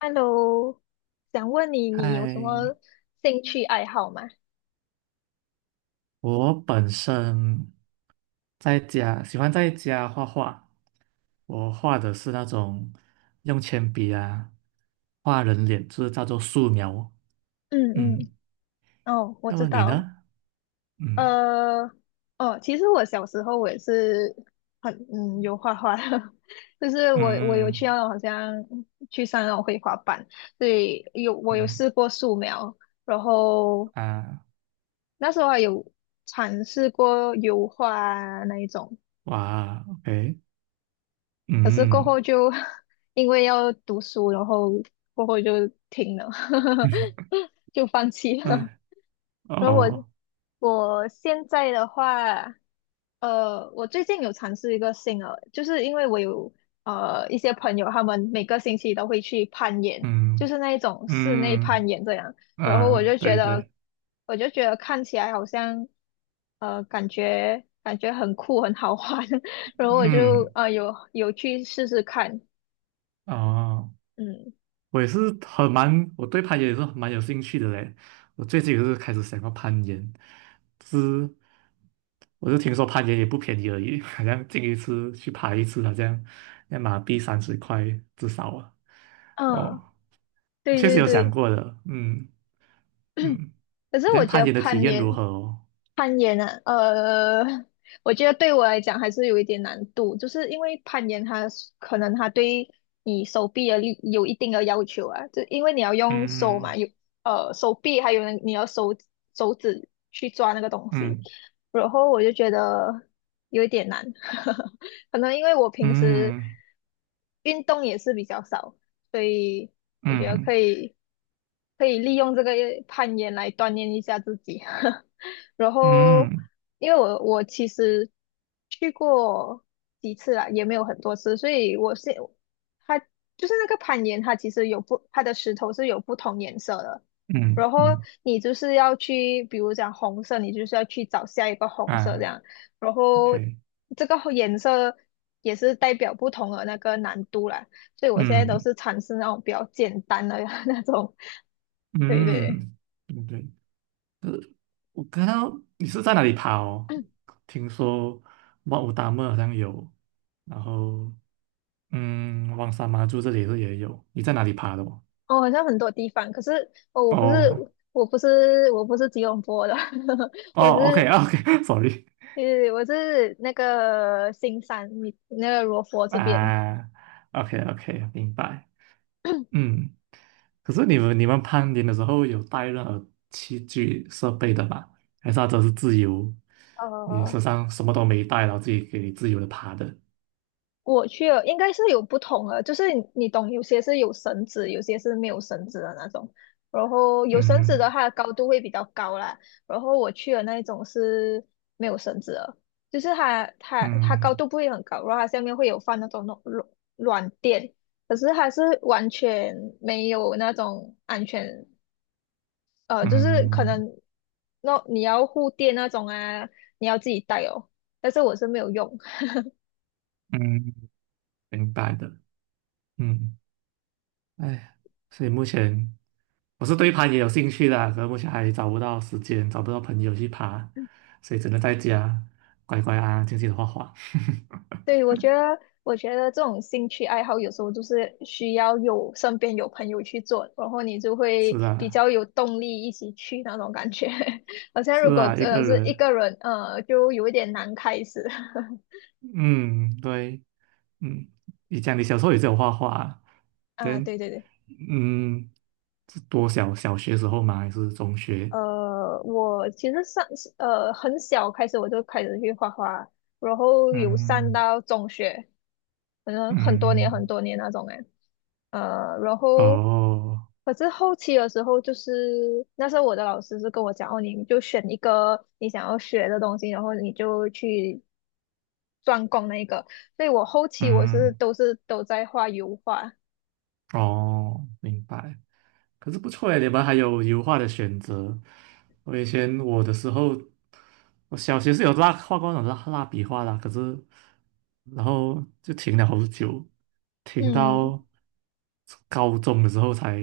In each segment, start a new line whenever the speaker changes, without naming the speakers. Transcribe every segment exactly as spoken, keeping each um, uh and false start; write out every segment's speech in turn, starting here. Hello，想问你，你有什么
嗨，
兴趣爱好吗？
我本身在家喜欢在家画画，我画的是那种用铅笔啊画人脸，就是叫做素描。
嗯
嗯，
嗯，哦，我
那
知
么你
道，
呢？嗯。
呃，哦，其实我小时候我也是很嗯有画画的，就是我我有去
嗯。
那种好像去上那种绘画班，所以有我
嗯
有
嗯
试过素描，然后
啊。
那时候还有尝试过油画啊那一种，
哇，OK。
可是过
嗯
后就 因为要读书，然后过后就停了，就放弃了。
嗯。
然后我
哦。
我现在的话，呃，我最近有尝试一个新的，就是因为我有呃一些朋友，他们每个星期都会去攀岩，就
嗯。
是那一种室内
嗯。
攀岩这样。然后我
啊，
就觉
对
得，
对。
我就觉得看起来好像，呃，感觉感觉很酷，很好玩。然后我就
嗯。
呃有有去试试看，
哦。
嗯
我也是很蛮，我对攀岩也是蛮有兴趣的嘞。我最近也是开始想要攀岩，是，我就听说攀岩也不便宜而已，好像进一次去爬一次，好像要马币三十块至少啊。
嗯，
哦，
对
确实
对
有想
对。
过的。嗯。嗯。
可是
但
我觉
攀
得
岩的体
攀
验如
岩，
何哦？
攀岩啊，呃，我觉得对我来讲还是有一点难度，就是因为攀岩它是可能它对你手臂的力有一定的要求啊，就因为你要用手嘛，
嗯。
有呃手臂，还有你要手手指去抓那个东西，
嗯。
然后我就觉得有一点难，可能因为我平时
嗯。
运动也是比较少。所以我觉得
嗯。
可以可以利用这个攀岩来锻炼一下自己。然
嗯。
后，
嗯。
因为我我其实去过几次啦，也没有很多次，所以我是它就是那个攀岩，它其实有不它的石头是有不同颜色的。
嗯。
然后
嗯。
你就是要去，比如讲红色，你就是要去找下一个红色这
啊
样。然后
，OK。
这个颜色也是代表不同的那个难度啦。所以我现在都
嗯。
是尝试那种比较简单的 那种，对对，
嗯。嗯，对。我看到你是在哪里爬哦？听说哇，武达木好像有，然后嗯，旺沙妈珠这里是也有。你在哪里爬的哦？
哦，好像很多地方，可是哦，我不是
哦。
我不是我不是吉隆坡的，我
哦
是
，OK OK，sorry。
呃我是那个新山，你那个罗佛 这边，
啊，OK OK，明白。嗯，可是你们你们攀岩的时候有带任何器具设备的吗？还是它只是自由？你
呃，
身上什么都没带，然后自己给你自由的爬的？
我去了，应该是有不同的，就是你你懂，有些是有绳子，有些是没有绳子的那种。然后有绳子的，它的高度会比较高啦。然后我去的那一种是没有绳子的，就是它它它高
嗯。
度不会很高，然后它下面会有放那种软软软垫，可是还是完全没有那种安全，呃，
嗯。
就是可
嗯。
能那你要护垫那种啊，你要自己带哦。但是我是没有用，
嗯。嗯，明白的。嗯。哎，所以目前我是对攀也有兴趣的，可是目前还找不到时间，找不到朋友去爬，所以只能在家乖乖安安静静的画画。
对，我觉得，我觉得这种兴趣爱好有时候就是需要有身边有朋友去做，然后你就
是
会比
啊，
较有动力一起去那种感觉。好像
是
如果
啊，一个
呃是一
人，
个人，呃就有一点难开始。
嗯，对，嗯，你讲你小时候也是有画画啊，
啊，
对，
对对对，
嗯，是多小，小学时候吗？还是中学？
呃，我其实上呃很小开始我就开始去画画，然后有上
嗯。
到中学，可能很多年很
嗯。
多年那种哎。呃，然
嗯，
后
哦。
可是后期的时候，就是那时候我的老师是跟我讲，哦，你就选一个你想要学的东西，然后你就去专攻那个。所以我后期我是
嗯，
都是都在画油画，
哦，明白。可是不错诶，你们还有油画的选择。我以前我的时候，我小学是有蜡画过那种蜡蜡笔画啦，可是然后就停了好久，停
嗯，
到高中的时候才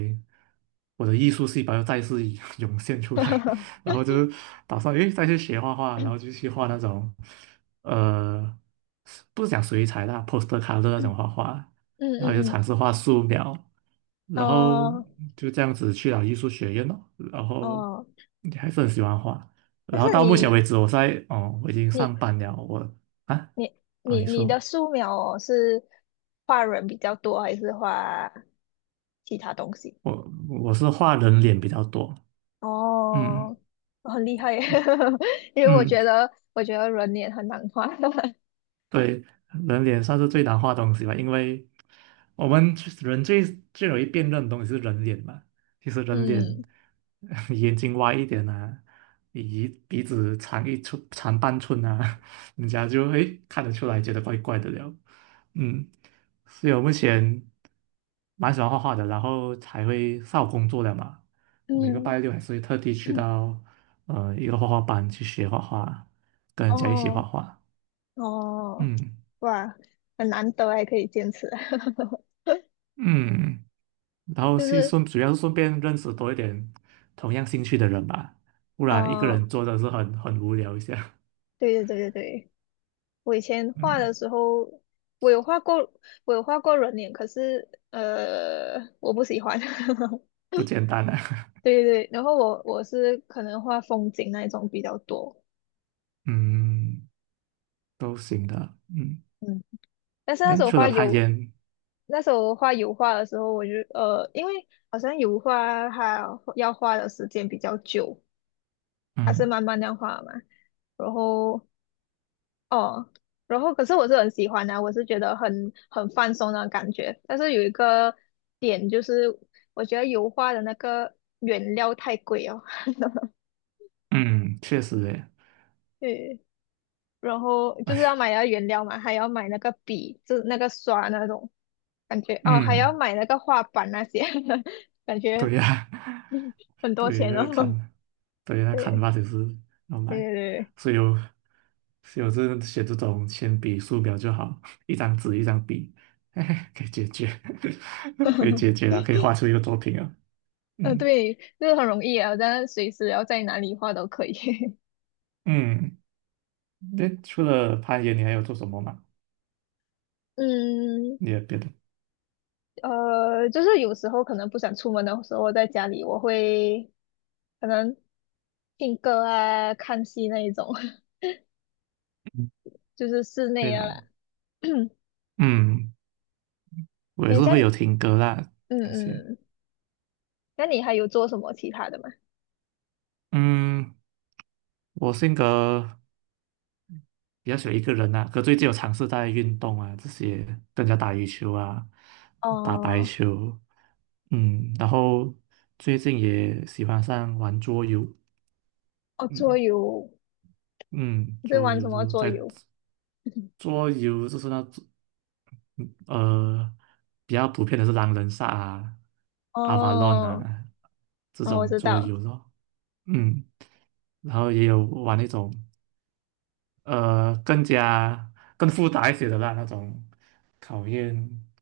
我的艺术细胞又再次 涌现出 来，然后就打算诶再去学画画，然后就去画那种呃不是讲水彩啦，poster c o l o 那
嗯
种画画。然后就尝
嗯
试画素描，
嗯，
然后
哦
就这样子去了艺术学院咯，然后
哦，
你还是很喜欢画，
但
然后
是
到目前为
你
止我在哦，我已经
你
上班了，我啊。
你
啊，
你
你
你
说，
的素描哦，是画人比较多，还是画其他东西？
我我是画人脸比较多。嗯。
哦，很厉害耶，因为我
嗯。
觉得，我觉得人脸很难画。
对，人脸算是最难画的东西吧，因为我们最人最最容易辨认的东西是人脸嘛。其实人脸，
嗯
眼睛歪一点啊，鼻鼻子长一寸长半寸啊，人家就诶看得出来，觉得怪怪的了。嗯，所以我目前蛮喜欢画画的，然后才会上午工作的嘛。我每个
嗯，
拜六还是会特地去到呃一个画画班去学画画，跟人家一起画
哦
画。
哦，
嗯。
哇，很难得还可以坚持。
嗯，然后
就
是
是，
顺，主要是顺便认识多一点同样兴趣的人吧，不然一个
呃，
人做的是很很无聊一下，
对对对对对，我以前 画的
嗯，
时候，我有画过，我有画过人脸，可是，呃，我不喜欢。
不简单啊，
对对对，然后我我是可能画风景那一种比较多，
嗯，都行的。嗯，
嗯，但是那
那
时候
除了
画
攀
有。
岩，
那时候画油画的时候，我就呃，因为好像油画它要画的时间比较久，它是
嗯。
慢慢那样画嘛。然后哦，然后可是我是很喜欢的，我是觉得很很放松的感觉。但是有一个点就是，我觉得油画的那个原料太贵哦，
嗯，确实诶。
对，然后就是要买那个原料嘛，还要买那个笔，就是那个刷那种感觉哦，还要
嗯，
买那个画板那些，感觉
对呀、
嗯很多
对。
钱
那个
哦。
砍，对，那砍
对
a n 也是要
对
买，
对对，
所以有，所以我是写这种铅笔、素描就好，一张纸一张笔，嘿嘿，可以解决，可以解决了，可以画出一个作品了。
呃，
嗯。
对，这个很容易啊，但是随时要在哪里画都可以。
嗯，那除了攀岩，你还有做什么吗？
嗯，
你有别的？
呃，就是有时候可能不想出门的时候，在家里我会可能听歌啊、看戏那一种，
嗯，
就是室
对
内啊
啦。
啦。
嗯，我也
诶，
是
这
会
样
有听歌啦
嗯
那些。
嗯，那你还有做什么其他的吗？
嗯，我性格比较喜欢一个人啊。可最近有尝试在运动啊，这些跟人家打羽球啊，打排
哦
球，嗯，然后最近也喜欢上玩桌游。
哦，桌
嗯。
游，
嗯，
你在
桌
玩什
游
么
就是
桌
在，
游？
桌游就是那种呃比较普遍的是狼人杀啊、阿 v a l
哦
啊这
哦，我
种
知
桌
道，
游咯。嗯，然后也有玩那种。呃更加更复杂一些的啦，那种考验，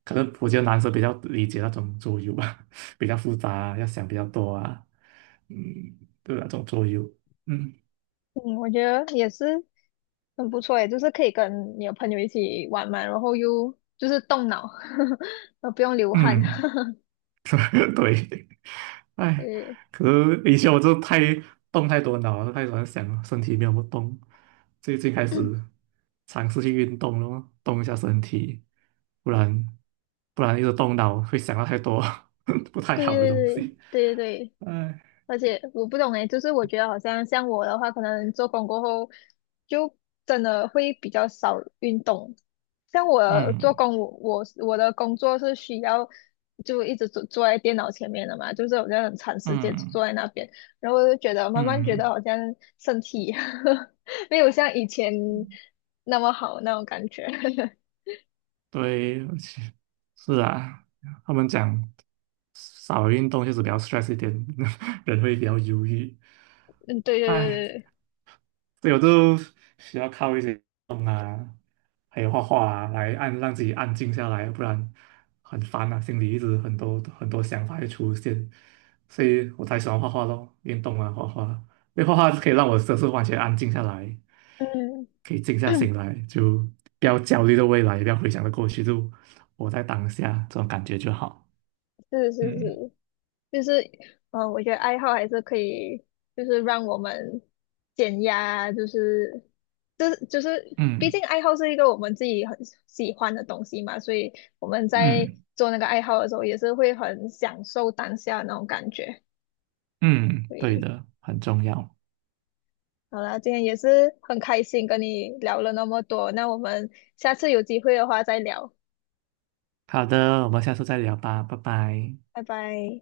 可能我觉得男生比较理解那种桌游吧，比较复杂，要想比较多啊，嗯，对那种桌游。嗯。
嗯，我觉得也是，很不错诶，就是可以跟你的朋友一起玩嘛，然后又就是动脑，呃，不用流汗，
嗯。对，哎，
对
可是以前我就太动太多脑了，太喜欢想了，身体没有不动。最近开始尝试去运动了动一下身体，不然不然一直动脑会想到太多 不太
对
好的
对
东
对
西。
对对对，
哎。
而且我不懂诶，就是我觉得好像像我的话，可能做工过后就真的会比较少运动。像我做
嗯。
工，我我我的工作是需要就一直坐坐在电脑前面的嘛，就是好像很长时间
嗯。
坐在那边，然后我就觉得慢慢觉得
嗯，
好像身体 没有像以前那么好那种感觉。
对，而且是啊，他们讲少运动就是比较 stress 一点，人会比较忧郁。
嗯，对对对
哎。
对对，
所以我就需要靠一些动啊，还有画画啊，来按让自己安静下来，不然很烦啊，心里一直很多很多想法会出现，所以我才喜欢画画咯，运动啊，画画，因为画画可以让我就是完全安静下来，
嗯，
可以静下心来，就不要焦虑的未来，也不要回想着过去，就活在当下，这种感觉就好。
是是
嗯。
是，就是，嗯呃，我觉得爱好还是可以，就是让我们减压啊就是就是就是，毕竟
嗯。
爱好是一个我们自己很喜欢的东西嘛，所以我们在
嗯。
做那个爱好的时候，也是会很享受当下那种感觉。
嗯，
所
对
以，
的，很重要。
好啦，今天也是很开心跟你聊了那么多，那我们下次有机会的话再聊，
好的，我们下次再聊吧，拜拜。
拜拜。